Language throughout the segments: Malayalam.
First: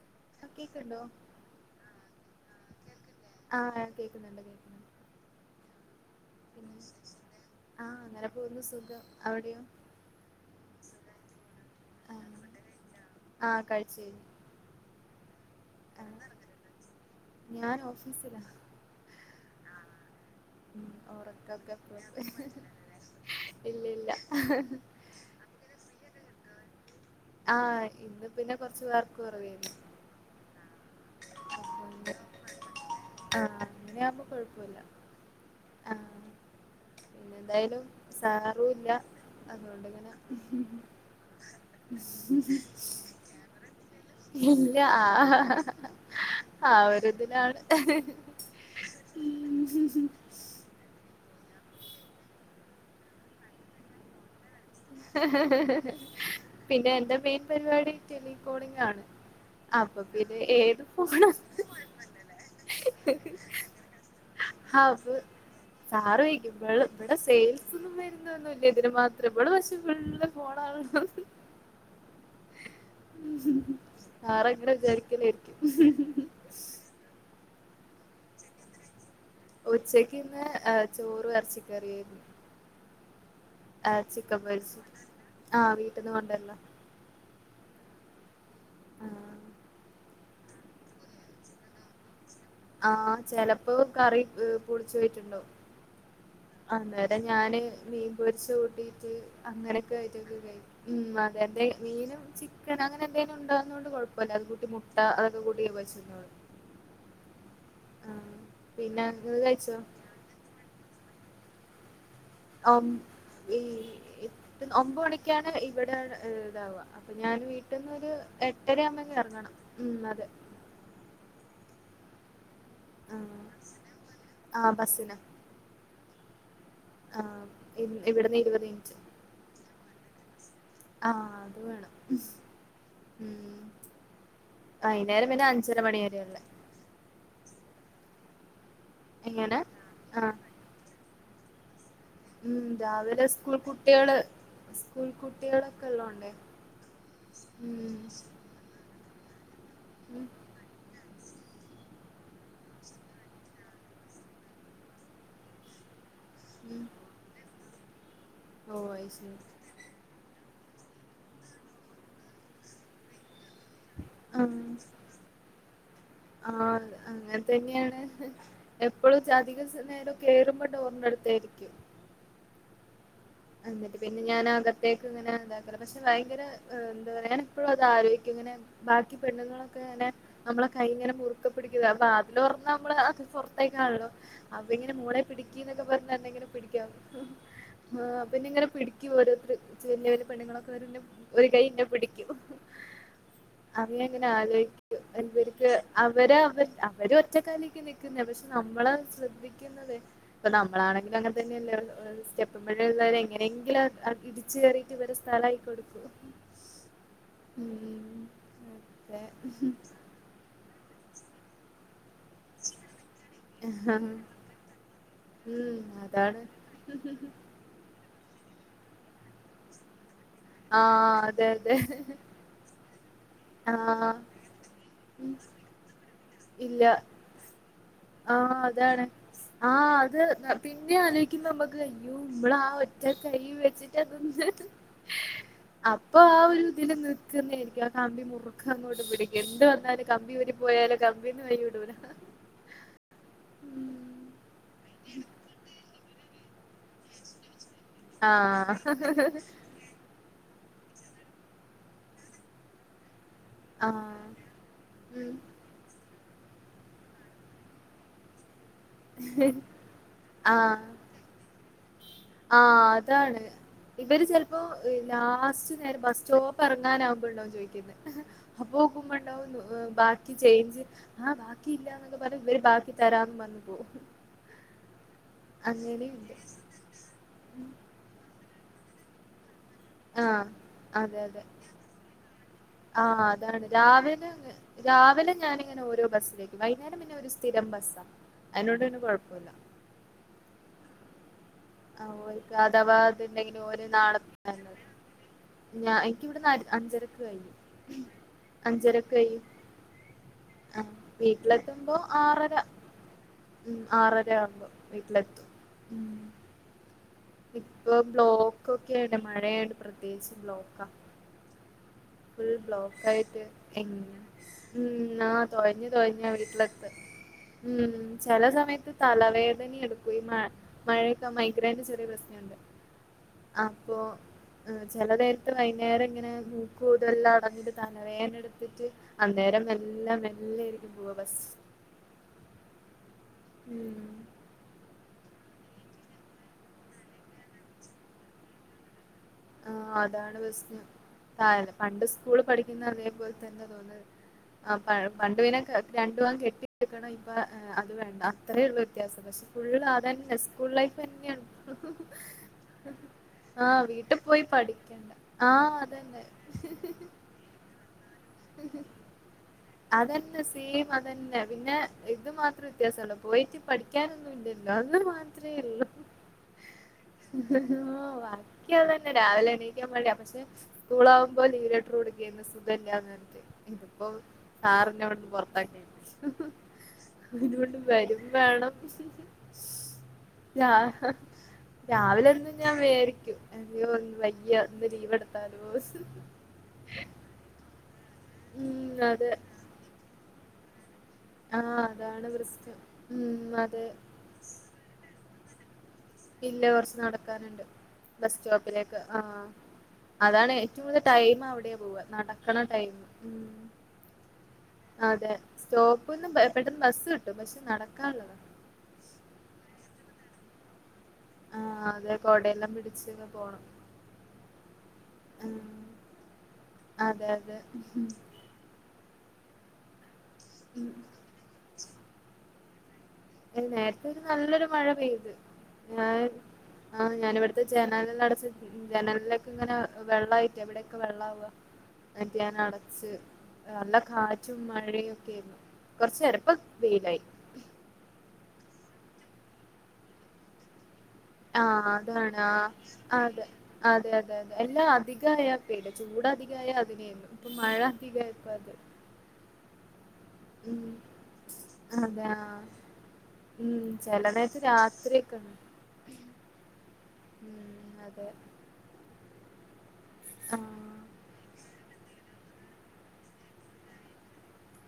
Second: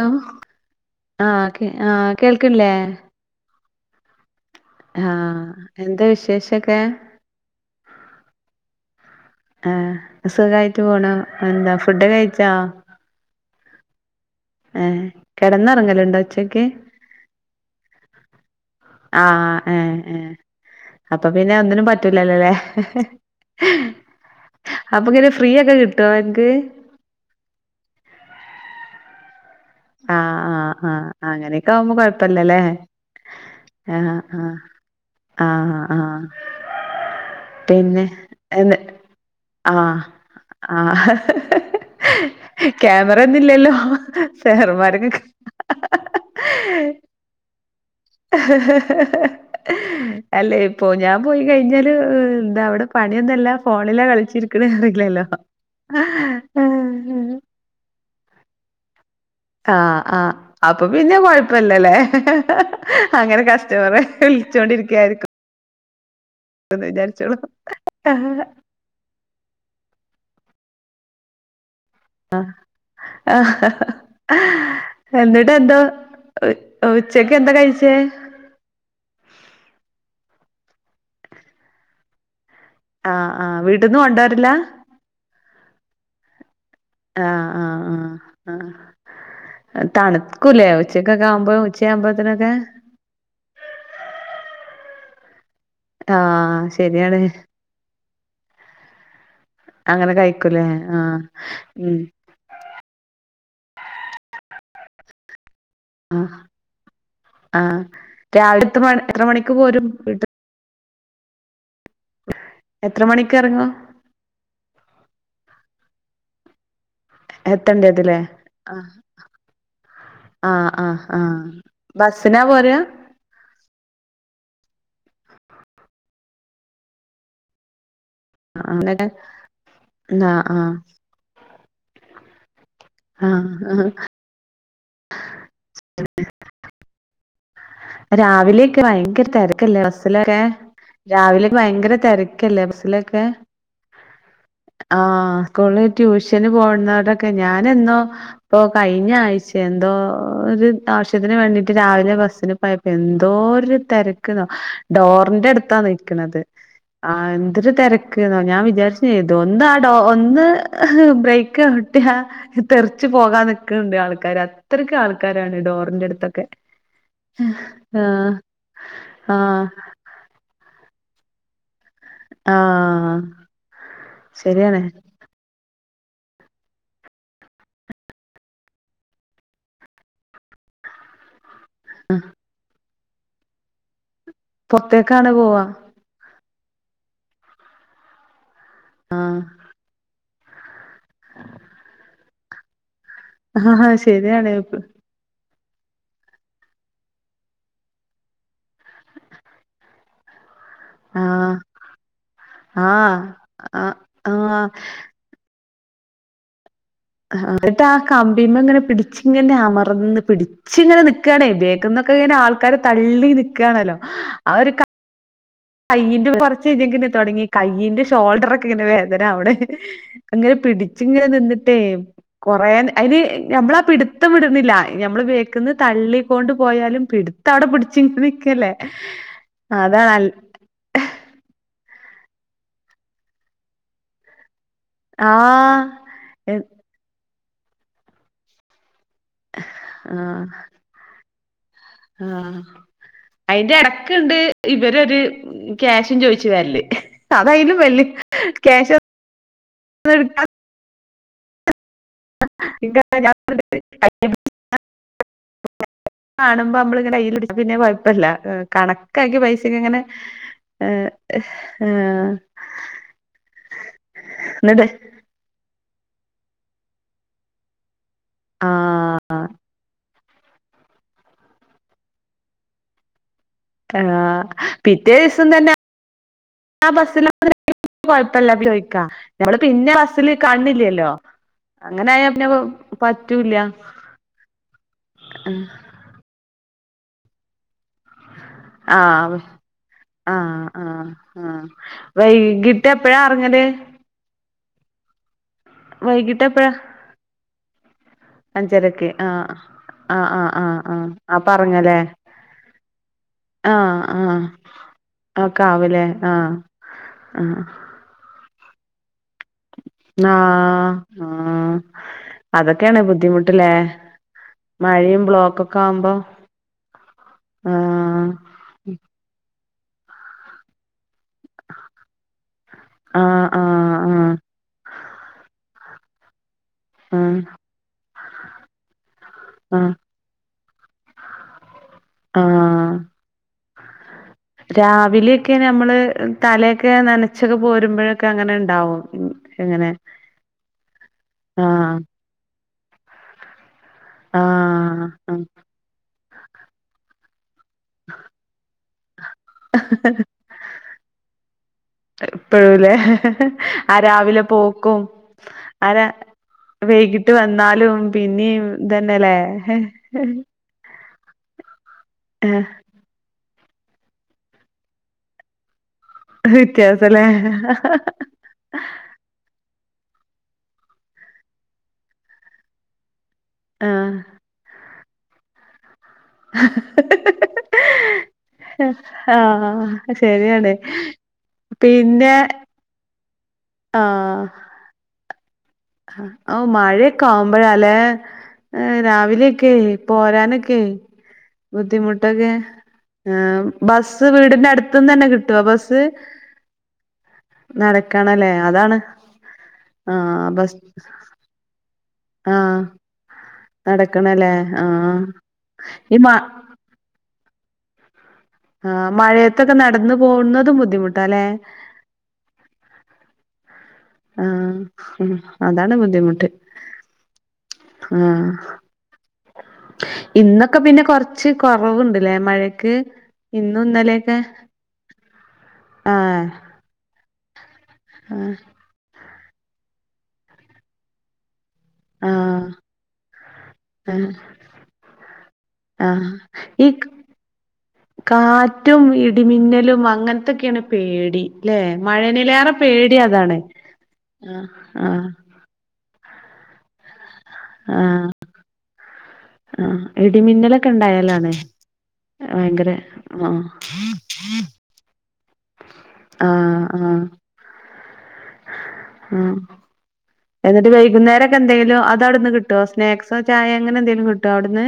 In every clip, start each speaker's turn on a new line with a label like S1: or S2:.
S1: ഹ
S2: ആ കേക്ക്ണ്ടോ
S1: ആ ആ കേൾക്ക്ണ്ല്ലേ
S2: ആ കേൾക്ക്ണ്ട് കേൾക്ക്ണ്ട്
S1: ആ എന്താ
S2: പിന്നെ
S1: വിശേഷൊക്കെ
S2: ആ അങ്ങനെ പോകുന്നു സുഖം അവിടെയോ
S1: ആ സുഖമായിട്ടു പോണു എന്താ ഫുഡ്
S2: ആ
S1: കഴിച്ചാ
S2: ആ കഴിച്
S1: ഏ കെടന്നുറങ്ങലുണ്ടോ ഉച്ചക്ക്
S2: ഞാൻ ഓഫീസിലാ
S1: ആ ഏ ഏ
S2: ഉം
S1: അപ്പൊ പിന്നെ
S2: ഉറക്കൊക്കെ
S1: ഒന്നിനും
S2: പോയി
S1: പറ്റൂലല്ലോല്ലേ
S2: ഇല്ല ഇല്ല
S1: അപ്പൊഇങ്ങനെ ഫ്രീ ഒക്കെ കിട്ടോ അൻക്
S2: ആ ഇന്ന് പിന്നെ കൊറച്ചു വർക് കുറവേന്നു
S1: ആ ആഹ് ആ അങ്ങനെയൊക്കെ ആവുമ്പോ
S2: ഇന്ന്
S1: കൊഴപ്പല്ലല്ലേ
S2: ആ അങ്ങനെയാവുമ്പോ കൊഴപ്പല്ല ആ പിന്നെ എന്തായാലും സാറും ഇല്ല അതുകൊണ്ടിങ്ങനെ
S1: ക്യാമറ ഒന്നുംല്ലല്ലോ
S2: ഇല്ല ആ
S1: സേറമാരക്കെ
S2: ആ ഒരിതിലാണ് ഉം
S1: അല്ലെ ഇപ്പോ ഞാൻ പോയി കഴിഞ്ഞാല് എന്താ അവിടെ പണിയൊന്നല്ല ഫോണിലാ കളിച്ചിരി
S2: പിന്നെ എന്റെ മെയിൻ പരിപാടി ടെലികോളിംങ്ങ് ആണ്
S1: ആ
S2: അപ്പൊ
S1: ആ
S2: പിന്നെ ഏത്
S1: അപ്പൊ പിന്നെ
S2: ഫോണാ
S1: കൊഴപ്പല്ലല്ലേ അങ്ങനെ കസ്റ്റമറെ
S2: അത്
S1: വിളിച്ചോണ്ടിരിക്കായിരിക്കും
S2: [unintelligible] ഇവള്
S1: ന്ന്
S2: ഇവിടെ
S1: വിചാരിച്ചോളൂ
S2: സെയിൽസ്ന്നും
S1: ആ.
S2: വരുന്നൊന്നല്ല ഇതിന് മാത്രം ഇവള് പക്ഷേ [unintelligible] സാറങ്ങനെ
S1: എന്നിട്ട്
S2: വിചാരിക്കലായിരിക്കും
S1: എന്തോ ഉ ഉച്ചക്ക് [unintelligible] എന്താ കഴിച്ചേ
S2: ഉച്ചക്ക് ഇന്ന് ചോരും ഇറച്ചി കറിയായിരുന്നു
S1: ആ ആ വീട്ടീന്ന് കൊണ്ടുവരല
S2: ആ വീട്ടീന്ന് കൊണ്ട് വരലാ
S1: ആ ആ ആ
S2: ആഹ്
S1: ആ തണുക്കൂല്ലേ ഉച്ചക്കൊക്കെ ആവുമ്പോ ഉച്ച ആകുമ്പോ
S2: ആഹ് ചെിലപ്പോ കറി പുളിച്ചൊയിട്ടുണ്ടാവും
S1: ആഹ്
S2: അതേ
S1: ശരിയാണ്
S2: അതെ ഞാന് മീൻ പൊരിച്ചത് കൂട്ടി അങ്ങനെയൊക്കെ
S1: അങ്ങനെ
S2: ആയിട്ടക്കെ
S1: കഴിക്കൂലേ
S2: കഴിക്കും ഉം
S1: ആഹ്
S2: അതെ എന്തേലും
S1: ഉം
S2: മീനും ചിക്കന അങ്ങനെ എന്തേ ഉണ്ടരിന്നോണ്ട് കൊഴപ്പമില്ല അത് കൂട്ടി മുട്ട അത്
S1: ആഹ് ആഹ്
S2: ആഹ്
S1: രാവിലെ എത്ര
S2: പിന്നെ
S1: മണി എത്ര
S2: ഇങ്ങള്
S1: മണിക്ക്
S2: കഴിച്ചോ
S1: പോരും വീട്ട്
S2: ഓ
S1: എത്ര മണിക്ക്
S2: ഈ
S1: എറങ്ങും
S2: ഒമ്പത് മണിക്കാണ് ഇവിടെ ഇതാവുക അപ്പൊ ഞാൻ വീട്ട്ന്നൊരു
S1: എത്തണ്ടേതില്ലേ ആഹ്
S2: എട്ടരയാവുമ്പ ഇങ്ങ് ഇറങ്ങണം ഉം അതെ
S1: ആഹ് ആഹ് ആഹ് ബസ്സിനാ പോരുക
S2: ആ ആഹ് ബസിന് ആഹ് ഇ ഇവിടുന്ന് ഇരുപത് മിനുട്
S1: എന്ന
S2: ആഹ് അത് വേണം
S1: ആ ആ
S2: വൈകുന്നേരം പിന്നെ അഞ്ചര മണി വരെള്ളേ
S1: രാവിലെ ഭയങ്കര
S2: എങ്ങനെ
S1: തിരക്കല്ലേ
S2: ആഹ്
S1: ബസിലൊക്കെ രാവിലക്കോ ഭയങ്കര തിരക്കല്ലേ
S2: ഉം
S1: ബസിലൊക്കെ
S2: രാവിലെ സ്കൂൾ കുട്ടികള്
S1: ആ
S2: സ്കൂൾ
S1: സ്കൂളിലെ
S2: കുട്ടികളൊക്കെ ഉള്ളോണ്ടേ
S1: ട്യൂഷന് പോണോടൊക്കെ ഞാൻ
S2: ഉം
S1: എന്നോ കൈ കഴിഞ്ഞാഴ്ച
S2: ഉം
S1: എന്തോര് ആ [unintelligible] ത്തിന് വേണ്ടിയിട്ട രാവിലെ ബസ് പ്പോ എന്തോ ഒരു തിരക്ക ഡോറിന്റെ അടുത്താ നൽക്കണുന്നത്
S2: ഉം
S1: ആ എന്തൊരു തിരക്ക് ക്ക്‌ ഞാൻ
S2: ഓ
S1: വിചാരിച്ച
S2: അത്
S1: ചെയ്തു
S2: ശരി
S1: ഒന്ന് ആ ഡോ ഒന്ന് ഹ് ഹ് ബ്രേക്ക് ചവ്ട്ടിയ തെറച്ച് പോകാൻ നിക്ക ണ്ട് ആൾക്കാർ അത്രയ്ക്ക് ആൾക്കാരാണ് ഡോറിന്റെ അടുത്ത്
S2: ആഹ തന്നെയാണ് എപ്പോഴും അതിക
S1: ആഹ്
S2: നേരം കേയറുമ്പോ ഡോർ ടുത്തായിരിക്കും
S1: ആഹ
S2: എന്നന്നിട്ട് പിന്നെ ഞാൻ അകത്തേക്ക് ഇങ്ങനെ പക്ഷെ ഭയങ്കര എന്താ ഞാന എപ്പോഴും അത് ആലോചിക്കും ഇങ്ങനെ ബാക്കി പെണ്ണുങ്ങളൊക്കെ അങ്ങെ നമ്മളെ കൈ ഇങ്ങനെ മുറി ക്കെ പിടിക്കുക അപ്പൊ അതിലോറന്ന് നമ്മള് പുറത്തേ കാണല്ലോ അപ്പ ഇങ്ങെ മോളെ
S1: പൊറത്തേക്കാണ്
S2: പിടിക്കി
S1: പോവാ
S2: എന്നൊക്കെ പറഞ്ഞ അന്തെങ്കനും [unintelligible] പിടിക്ക ആഹ അ പിന്നെ നിങ്ങനെ പിടടിക്ക് ഓരോരു ചിലര് പെണ്ണുങ്ങളൊക്കെ ഒരു കയ് ന്നേ പിടിക്കും
S1: ആഹ്
S2: എങ്ങനെ
S1: ശരിയാണ്
S2: ആഗോഹിക്കു അ [unintelligible] അവര് അവർ അവര ഒറ്റക്കാലേക്ക് നൽക്കുന്ന പക്ഷെ നമ്മള ശ്രദ്ധിക്കുന്നത് ഇപ്പൊ നമ്മളാണെങ്കിൽ അങ്ങനെ
S1: ആഹ്
S2: തന്നെ് സ്റ്റപ് ഴ
S1: ആഹ് ആ
S2: എങ്ങനെങ്കിലും പിടിച്ച
S1: ആഹ്
S2: കയറിട്ട് വ സ്തല കയിക്കൊടുക്കൂ
S1: എന്നിട്ട് ആ കമ്പീമ്മ ഇങ്ങനെ പിടിച്ച
S2: അതെ
S1: ഇങ്ങനെ അമർന്ന് പിടിച്ച ഇങ്ങനെ നി നിക്കാണ് ബാക്കിൽ നിന്നൊക്കെ ആൾക്കാര് താ തള്ളി നിക്കയാണല്ലോ ആ ഒരു
S2: ഉം
S1: കയിന്റെ
S2: അതാണ്
S1: കുറച്ച് ഇ [unintelligible] തുടങ്ങി കൈയിന്റെ ഷോൾഡറൊ ക്ക് ങ്ങനെ വേദന ആവ് ണ് അങ്ങനെ
S2: ആഹ്
S1: പിടിച്ചങ്ങനെ
S2: അതെ അതെ
S1: നിന്നിട്ടേ കൊറേ അയിന് ഞമ്മളാ
S2: ആഹ്
S1: പിടുത്തം വിടുന്നില്ല നമ്മള്
S2: ഉം
S1: ബേക്ന്ന് തള്ളി കൊണ്ട്
S2: ഇല്ല
S1: പോയാലും പിടിത്ത അവിടെ പിടിച്ച ച്ച്
S2: ആഹ്
S1: നിക്കല്ലേ
S2: അതാണ് ആഹ്
S1: അതാണ്
S2: അത്
S1: അൽ
S2: പിന്നെ ആലോയ്ക്കുമ്പം നമുക്ക് അയ്യോ ഇമ്മളാ ഒറ്റ കൈ വെച്ചിട്ട് അതൊന്ന്
S1: ആഹ്
S2: അപ്പൊ ആ ഒരു ഇതിലന്ന് [unintelligible] ന്നേ ആരിക്കും ആ കമ്പി മുറുക്കങ്ങോട്ട് പി [unintelligible] എന്ത് വന്നാലും
S1: ആഹ്
S2: കമ്പിയൂരി പോയാലും ക [unintelligible]
S1: ആഹ് അയിന്റെ ഇടക്കുണ്ട് ഇവരൊരു ക്യാഷും ചോയിച്ച് വരല് അതയിലും
S2: ആഹ്
S1: [unintelligible] [unintelligible] [unintelligible]
S2: ആഹ് ഉം
S1: കാണുമ്പോ നമ്മളിങ്ങനെ [unintelligible] പിന്നെ കുഴപ്പില്ല കണക്കാക്ക്യ പൈസക്ക് ഇങ്ങനെ ഏ
S2: ആ അതാണ് ഇവര് ചിലപ്പോ
S1: എന്നിട്ട്
S2: ലാസ്റ്റ് നേരെ ബസ് സ്റ്റോപ്പ് ഇറങ്ങാനാവുമ്പൊണ്ടാവും ചോദിക്കുന്നത്
S1: ആഹ്
S2: അപ്പോകുംമ്പണ്ടാവും ബാ ക്കി ചേഞ്ച് ആ ബാക്കി ഇല്ലാന്നൊക്കെ പറഞ്ഞ് ഇവര് ബാക്കി തരാന്ന് പർ ഞ്ഞ്
S1: ആഹ് പിറ്റേ ദിവസം തന്നെ
S2: അങ്ങനെയുണ്ട്
S1: ആ ബസില് [unintelligible] ചോദിക്കാ ഞമ്മള് പിന്നെ ബസ്സിൽ
S2: ആഹ്
S1: കാണ്ണില്ലല്ലോ അങ്ങനായ പിന്നെ
S2: ആ
S1: പറ്റൂല്ല
S2: അതാണ് രാവിലെ രാവിലെ ഞാനിങ്ങനെ ഓരോ ബസ്സിലേ വൈകുന്നേരം പിന്നെ ഒരു സ്ഥിരം ബസാണ്
S1: ആഹ് ആഹ് ആഹ് ആഹ് വൈകിട്ട് എപ്പഴാ അറങ്ങല്
S2: അന്ന് ഞ എനിക്കവിടന്ന്
S1: എപ്പഴാ
S2: അഞ്ചരക്ക് കഴിയും
S1: അഞ്ചരക്ക്
S2: അഞ്ചരക്കഴിയും
S1: ആഹ് ആഹ് ആഹ് ആഹ്
S2: ആ
S1: ആഹ് ആ
S2: വീട്ടിലെത്തുമ്പോ
S1: പറഞ്ഞല്ലേ
S2: ആറര ഉം
S1: ആഹ് ആഹ്
S2: ആറരാവുമ്പോ വീട്ടിലെത്തും
S1: ഒക്കെ ആവുലേ ആഹ്
S2: ഇപ്പ ബ്ലോ ക്കൊക്കെ
S1: ആആ ആ
S2: ഫുൾ ബ്ലോക്കായിട്ട് എങ്ങ ഉം
S1: മഴയും
S2: ആ
S1: ബ്ലോക്കൊക്കെ
S2: തൊഴഞ്ഞ്
S1: ആവുമ്പോ
S2: തൊഴഞ്ഞാവീട്ടിലെത്ത ഉം
S1: ആഹ്
S2: ചെല സമയത്ത് തലവേദ തനീഎടുക്കോ ഈ മ മഴയെ ത മൈഗ്രെന്റെ ചെറിയ പ്രശ്നണ്ട്
S1: ആഹ്
S2: അപ്പോ
S1: ആഹ് ആഹ്
S2: ഹ് ചെലനേരത്ത് ഭ - നേരെങ്ങനെയ കൂടെല്ലാം
S1: ആഹ്
S2: അടഞ്ഞിട്ട് തലവേന എടുത്തിട്ട് അന്നേരം
S1: ആഹ്
S2: എല്ലാം മെല്ലെ പൂവാ ബസ്സ്
S1: ആ രാവിലെ ക്കെ നമ്മള് തലയൊക്കെ നനച്ചത് പോരുമ്പോഴൊക്കെ അങ്ങനെണ്ടാവും
S2: ആ അതാണ് പസ്നം താണ്
S1: ആഹ്
S2: പണ്ട് സ്കൂള് പഠി പിന്നതേ പോൽതന്നെ അതെ ആ പ
S1: ആഹ്
S2: പണ്ട് പിന്നെ ക്കെ രണ് ഇത്വാൻ കെട്ടിട്ട്ക്കണ ഇമ്പാ ഹ് അത് വേണ്ട അത്രേ ഉള്ളൂ വ്യത്യാസസ് ഫുള്ള് അതന്നെ സ്കൂൾ ലൈഫ്
S1: ഇപ്പഴുംല്ലേ ആ രാവിലെ
S2: പോയി
S1: പോക്കും
S2: പഠിക്കണ്ട ആ
S1: അനെ
S2: അതന്നെ
S1: വൈകിട്ട് വന്നാലും പിന്നീ തെന്നെലേ
S2: തന്നെ പിന്നെ ഇത് മാത്രം വ്യത്യാസണ്ട് പോയിട്ട് പഠിക്കാനൊന്നും ഇല്ലല്ലോ അന്ന്ന്ന് മാത്രേ ഉള്ളൂ
S1: വ്യത്യാസല്ലേ
S2: ബാക്കിയത് തന്നെ രാവിലെണി എവടെ അമ്മൂസേ സ്കൂളാകുമ്പോ ലീവ് ലെട്ടർ കൊടുക്കേന്ന് സുഖല്ല്യാന്ന്‌ ഇതിപ്പം
S1: ആഹ്
S2: ആറ് ഗ്രൗണ്ട് പൊറത്താക്കി ഇ തുകൊണ്ട് വരും വേണം
S1: ആഹ്
S2: സ്സ്‌ രാ
S1: ശരിയാണ് പിന്നെ
S2: രാവിലിരുന്ന് ഞാൻ വേവിക്കും അയ്യോ ന്ന്‌ വയ്യ ഇന്ന് ലീവെടു
S1: ഹ് ഔ മഴയൊക്കെ ആവുമ്പൊഴാ ലേ ഏ
S2: ഉം അതെ
S1: രാവിലെയൊക്കെ പോരാനൊക്കെ ക്കെ
S2: ആഹ് അതാണ്
S1: ബുദ്ധിമുട്ടൊക്കെ
S2: പ്രശ്നം
S1: ഏ
S2: ഉം അതെ
S1: ബസ് വീടിന്റെ അടുത്തു നിന്ന് തന്നെ കിട്ടും ബസ്
S2: ഇല്ല കുറച്ച് നടക്കാനുണ്ട്
S1: നടക്കണല്ലേ അതാണ്
S2: ബസ്റ്റോപ്പിലേക്ക് ആ
S1: ആഹ്
S2: അതാണ്
S1: ബസ്
S2: ഏറ്റവും കൂടുൽ ടൈം അവിടെയാ പോവാ നടക്കണ
S1: ആഹ്
S2: ടൈം മ്
S1: നടക്കണല്ലേ ആഹ്
S2: അതെ
S1: ഈ
S2: സ്റ്റോപ്പെന്ന്
S1: മ
S2: പെട്ടെന്ന് ബസ് കിട്ടും പക്ഷെ നടക്കാനുള്ളതാ
S1: ആ മഴയത്തൊക്കെ നടന്നു പോകുന്നതും ബുദ്ധിമുട്ട്
S2: ആ അതെ കൊടയെല്ലാം പിടിച്ചൊക്കെ പോണം
S1: ആഹ് ഉ
S2: ആഹ്
S1: അതാണ് ബുദ്ധിമുട്ട്
S2: അതെ അതെ
S1: ആഹ് [unintelligible] ഇന്നൊക്കെ പിന്നെ കുറച്ച് കൊറവുണ്ടല്ലേ മഴ ക്ക്
S2: അ നേരത്തെ ഒരു നല്ലൊരു മഴ പെയ്ത് ഞൻ
S1: ആഹ്
S2: ആ ഞാനിവിടെ ജനലടച്ചു
S1: ആഹ്
S2: ജനല ഇങ്ങനെ വെള്ളമായിട്ട് എവിടെയൊക്കെ വെള്ള ആവുക മറ്റേ അത്
S1: ആഹ്
S2: അടച്ച് നല്ല
S1: ആഹ്
S2: കാറ്റും മഴയും ഒക്കൊയിരുന്നു കൊറച്ചു
S1: ആഹ്
S2: നേരം ഇപ്പ
S1: ഈ
S2: വെയിലായി
S1: കാറ്റും ഇടിമിന്നലും അങ്ങനത്തൊക്കെയാണ് പേടി
S2: ആ
S1: ല്ലേ
S2: അതാണ് ആ
S1: മഴേനിലേറെ പേടി
S2: അതെ
S1: അതാണ്
S2: അതെ അതെ അതെ
S1: ആഹ്
S2: എല്ലാം
S1: ആഹ്
S2: അധികയാൽ പേടിയ ചൂടധികാ ചൂടായാൽ അതിനെലും ഇപ്പൊ മഴ
S1: ആഹ്
S2: അധിക ആയപ്പം അത്
S1: ആഹ് ഇടിമിന്നലൊക്കെ
S2: ഉം
S1: ഉണ്ടായാലാണേ
S2: അതെ ആഹ്
S1: ഭയങ്കര ആ
S2: ഉം ചെല നേരത്ത് രാത്രിയൊക്കെണ്ട്
S1: ആഹ് ആഹ്
S2: ഉം അതെ
S1: ഉം
S2: ആഹ്
S1: എന്നിട്ട് വൈകുന്നേരംക്കെ എന്തെങ്കിലും അത അവിടുന്ന് കിട്ടോ സ്നാക്സോ ചായ അങ്ങനെ എന്തെങ്കിലും കിട്ടോ അവിടുന്ന്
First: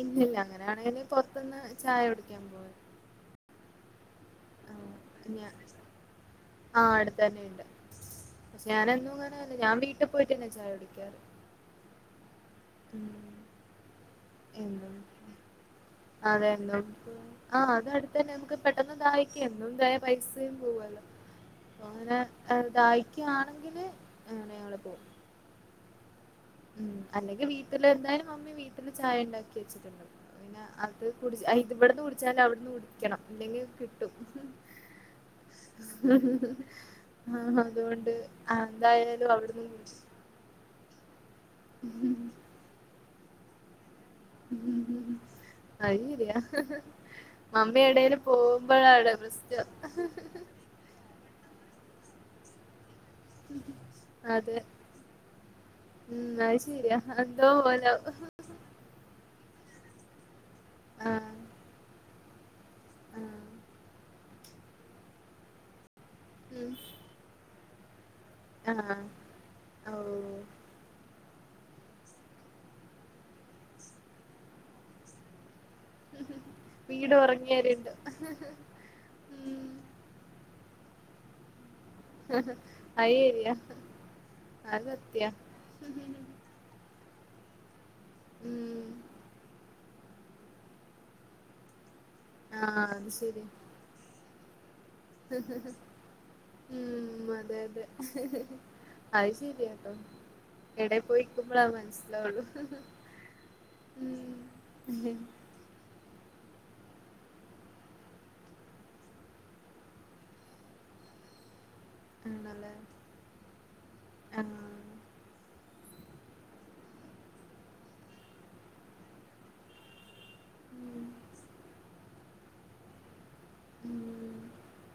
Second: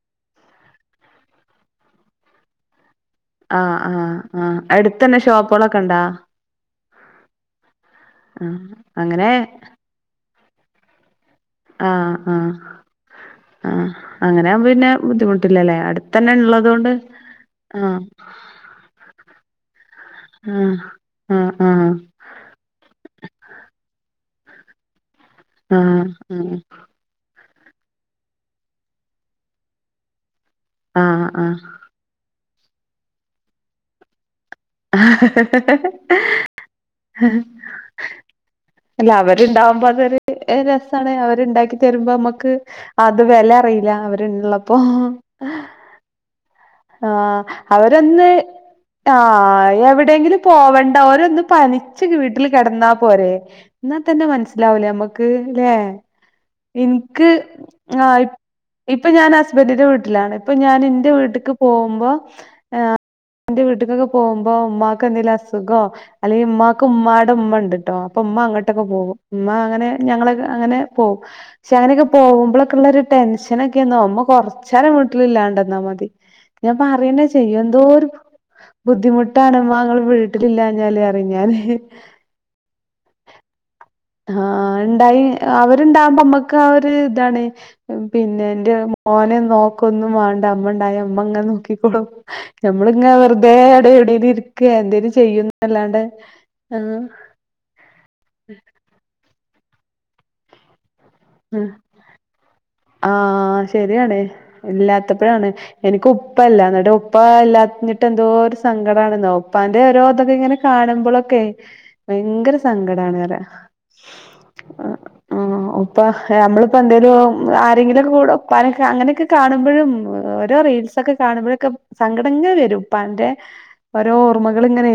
S2: ഇല്ലല്ല അങ്ങനെയാണെങ്കി പൊറത്തുന്ന് ചായ കുടിക്കാൻ പോവ
S1: ആഹ് ആഹ്
S2: ആ
S1: അടുത്തന്നെ ഷോപ്പുകളൊക്കെ ഉണ്ടാ
S2: ആഹ് അടുത്ത തന്നെണ്ട്
S1: ആഹ്
S2: ഞാനെന്നും
S1: അങ്ങനെ
S2: അങ്ങനല്ല ഞാൻ വീട്ടിൽ പോയിട്ടന്നെ ചാ കുടിക്കാറ്
S1: ആഹ്
S2: ഉം
S1: ആഹ് ആ
S2: അതെ
S1: ഉള്ളത്
S2: അതും
S1: കൊണ്ട് ആഹ്
S2: അതടുത്ത തന്നെ നമുക്ക് പെട്ടെന്ന് ദാഹിക്കെ എന്തായലും പൈസയും
S1: ആഹ്
S2: പോവല്ലോ
S1: ആഹ്
S2: അ
S1: ആഹ്
S2: അങ്ങനെ ദാഹിക്കുവാണെങ്കില് അങ്ങനെ ഞങ്ങള് പോവും
S1: ആഹ്
S2: ഉം അല്ലെങ്കിൽ വീട്ട വീല് എന്തായാലും മമ്മി വീട്ടില് ചായ ഉണ്ടാക്കി വെച്ചിട്ടുണ്ടാവും പിന്നെ അത്
S1: ആഹ് ആഹ്
S2: കുടിച്
S1: ആഹ്
S2: ഇവിടുന്ന് കുടിച്ചാലും അവിടന്ന് കുടിക്കണം അല്ലെങ്കിൽ കിട്ടും ആഹ് അതുകൊണ്ട് ആ,
S1: അല്ല
S2: എന്തായാലും അവിടുന്ന്
S1: അവരുണ്ടാവുമ്പോ
S2: കുടിക്കും
S1: അതൊരു രസമാണ് അവര് ഉണ്ടാക്കി തരുമ്പോ നമ്മക്ക് അത് വെല [unintelligible]
S2: ഉം അത് ശരിയാ
S1: ആ
S2: മമ്മി എടേല്
S1: അവരൊന്ന്
S2: പോകുമ്പോഴാണ്
S1: ആ
S2: പ്രശ്നം
S1: എവിടെയെങ്കിലും പോവണ്ട അവരൊന്ന് പനിച്ചങ്ങ് വീട്ടിൽ കെടന്നാ പോരെ എന്നാൽ തന്നെ
S2: അതെ
S1: മനസിലാവൂലേ നമ്മക്ക്ല്ലേ
S2: ഉം അത് ശരിയാ
S1: എനിക്ക്
S2: എന്തോ പോലെ
S1: ഏഹ് ഇപ്പ ഞാൻ ഹസ് [unintelligible] വീട്ടിലാണ് അപ്പൊ ഞാൻ എന്റെ
S2: ആഹ്
S1: വീട്ട്ക്ക് വുമ്പോ ആ്
S2: ആഹ്
S1: എന്റെ വീട്ടക്കൊക്കെ പോകുമ്പോ ഉമ്ക്ക് എന്തെങ്കലും അസുഖോ അല്ലെങ്കിൽ ഉമമാക്ക് ഉമ്മായുടെടെ ഉമ്മ ഉണ്ട് ോ അപ്പൊ ഉമ്മ അങ്ങോട്ടൊക്കെ
S2: ആഹ്
S1: പോകും ഉമ്മ അങ്ങനെ ഞങ്ങളെ
S2: ഓഹ്
S1: അങ്ങനെ പോകും പക്ഷെങ്ങനൊക്കെ പോകുമ്പോഴൊക്കെള്ള ഒരു ടെൻഷനൊക്കെന്ന നുമമ്മ കുറച്ച നോലം വീട്ടില ഇില്ലാ മതി ഞാൻ
S2: വീട്
S1: പറയണ്ടേ ചെയ്യും എന്തോ
S2: ഉറങ്ങിയവരുണ്ട്
S1: ഒരു
S2: ഉം
S1: ബുദ്ധിമുട്ടാണ്മ്മങ്ങൾ വീട്ടിലില്ല ഞ്ഞാലേ അറിഞ്ഞഞൻ
S2: ആഹ അയരിയ
S1: ആഹ ഉണ്ടായി അവരുണ്ടകുമ്പോ നമ്മക്ക് ആ ഒരു തെ പിന്നെ എന്റെ
S2: ഉം
S1: മോനെ നോ ഒൊന്നും വേണ്ട അമ്മ ഉണ്ടായ അമ്മ അങ്ങനെ നോക്കി ഓ
S2: ആഹ് അത്
S1: നമ്മളിങ്ങ
S2: ശരിയാ
S1: വെറുതെ എടെ എവിടെ എന്തേിലും ചെയ്യന്ന അല്ലാണ്ട് ആ
S2: ഉം അതെ അതെ അത് ശീരിയയാട്ടോ എടെ പോയി
S1: ഉ
S2: നിക്കുമ്പളാ മനസ്സിലാവുള്ളു
S1: ആഹ ശരിയാണ്േ
S2: ഉം
S1: ഇല്ലാത്തപ്പോഴാണ് എനിക്ക് ഉ ഉപ്പ ഇല്ലാഞ്ഞിട്ട് എന്തോ ഒരു സങ്കടണെന്നോ ഉപ്പാന്റെ ഓരോ ഇതൊക്കെ ഇങ്ങനെ കാണുമ്പോഴൊക്കെ ഭയങ്കര
S2: ആണല്ലേ
S1: സങ്കടാണ് വറെ
S2: ആഹ്
S1: ആ ഇപ്പൊ നമ്മളിപ്പോ എന്തേലും ആരെങ്കിലുംക്കെ കൂട ഉപ്പാനൊെ അങ്ങനെയൊക്കെ കാണുമ്പോഴും ഓരോ റീൽസ്
S2: ഉം
S1: ഒക്കെ കാണുമ്പോഴൊക്കെ സങ്കടങ്ങെ വരും ഉപ്പാന്റെ ഓരോ
S2: ഉം
S1: ഓർമ്മകൾ ഇങ്ങനെ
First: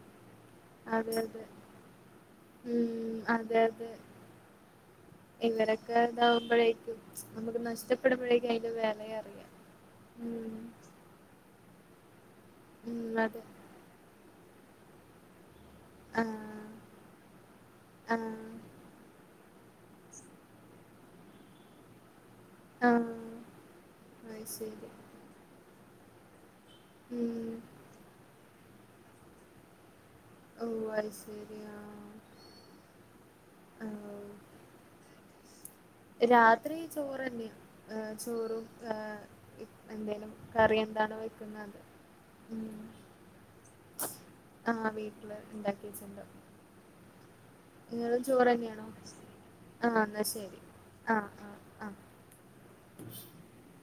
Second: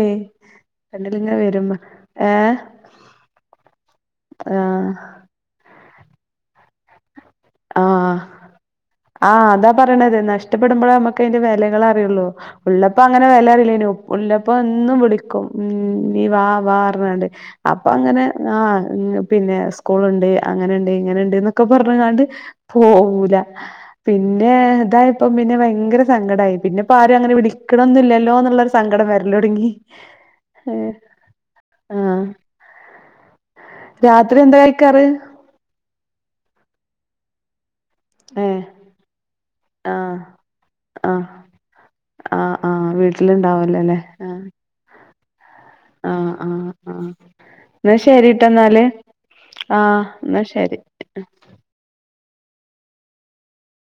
S2: അതെ
S1: കണ്ണിലിങ്ങനെ
S2: അതെ
S1: വരുമ്പോ ഏ
S2: ഉം അതെ അതെ
S1: ആഹ
S2: ന്താവുമ്പോഴേക്കും
S1: ആഹ ആഹ
S2: അറിയാം
S1: അതാ പറയണത്
S2: ഉം
S1: നഷ്ടപ്പെടുമ്പോഴ നമ്മുക്ക് അതിന്റെ വിലക പറുള്ളൂ ഉള്ളപ്പ
S2: ഉം
S1: അങ്ങനെ
S2: അതെ
S1: വിലാറില്ലേ ഉള്ള അപ്പൊ എന്നും വിളിക്കും ഉം നീ വാ
S2: ആഹ്
S1: വാറണണ്ട് അപ്പൊ അങ്ങനെ
S2: ആഹ്
S1: ആഹ് പിന്നെ സ്കൂൾ ഉണ്ട് അങ്ങനെയുണ്ട് ഇങ്ങനെയുണ്ട് എന്നൊക്കെ പറഞ്ഞാണ്ട്
S2: ആഹ്
S1: പോവൂല
S2: അത്
S1: പിന്നെ
S2: ശരി
S1: ഇതായപ്പ പിന്നെ ഭയങ്കര സങ്കടം ആയി പിന്നെപ്പൊ ആരും അങ്ങനെ
S2: ഉം
S1: വിളിക്കണംന്നില്ലല്ലോ എന്നുള്ള സങ്കടം വരലൊടുങ്ങി
S2: ഓ അത് ശരിയാ
S1: ആഹ് രാത്രി എന്താ കഴിക്കാറ്
S2: രാത്രി ചോറ് തന്നെയാ ഏ
S1: ഏഹ്
S2: ചോറും ഏ
S1: ആഹ്
S2: എന്തേലും കറി എന്തണോ
S1: ആഹ്
S2: വെക്കുന്നത്
S1: ആഹ് ആഹ് വീട്ടിലുണ്ടാവല്ലോ
S2: നമ്മ വീട്ടി
S1: ആആഹ് ആ എന്നാ
S2: നിങ്ങളും
S1: ശരിട്ടേ എന്നാല്
S2: ചോറന്നെയാണോ
S1: ആഹ് എന്നാ ശരി
S2: ആ ആ ആ [inaudible]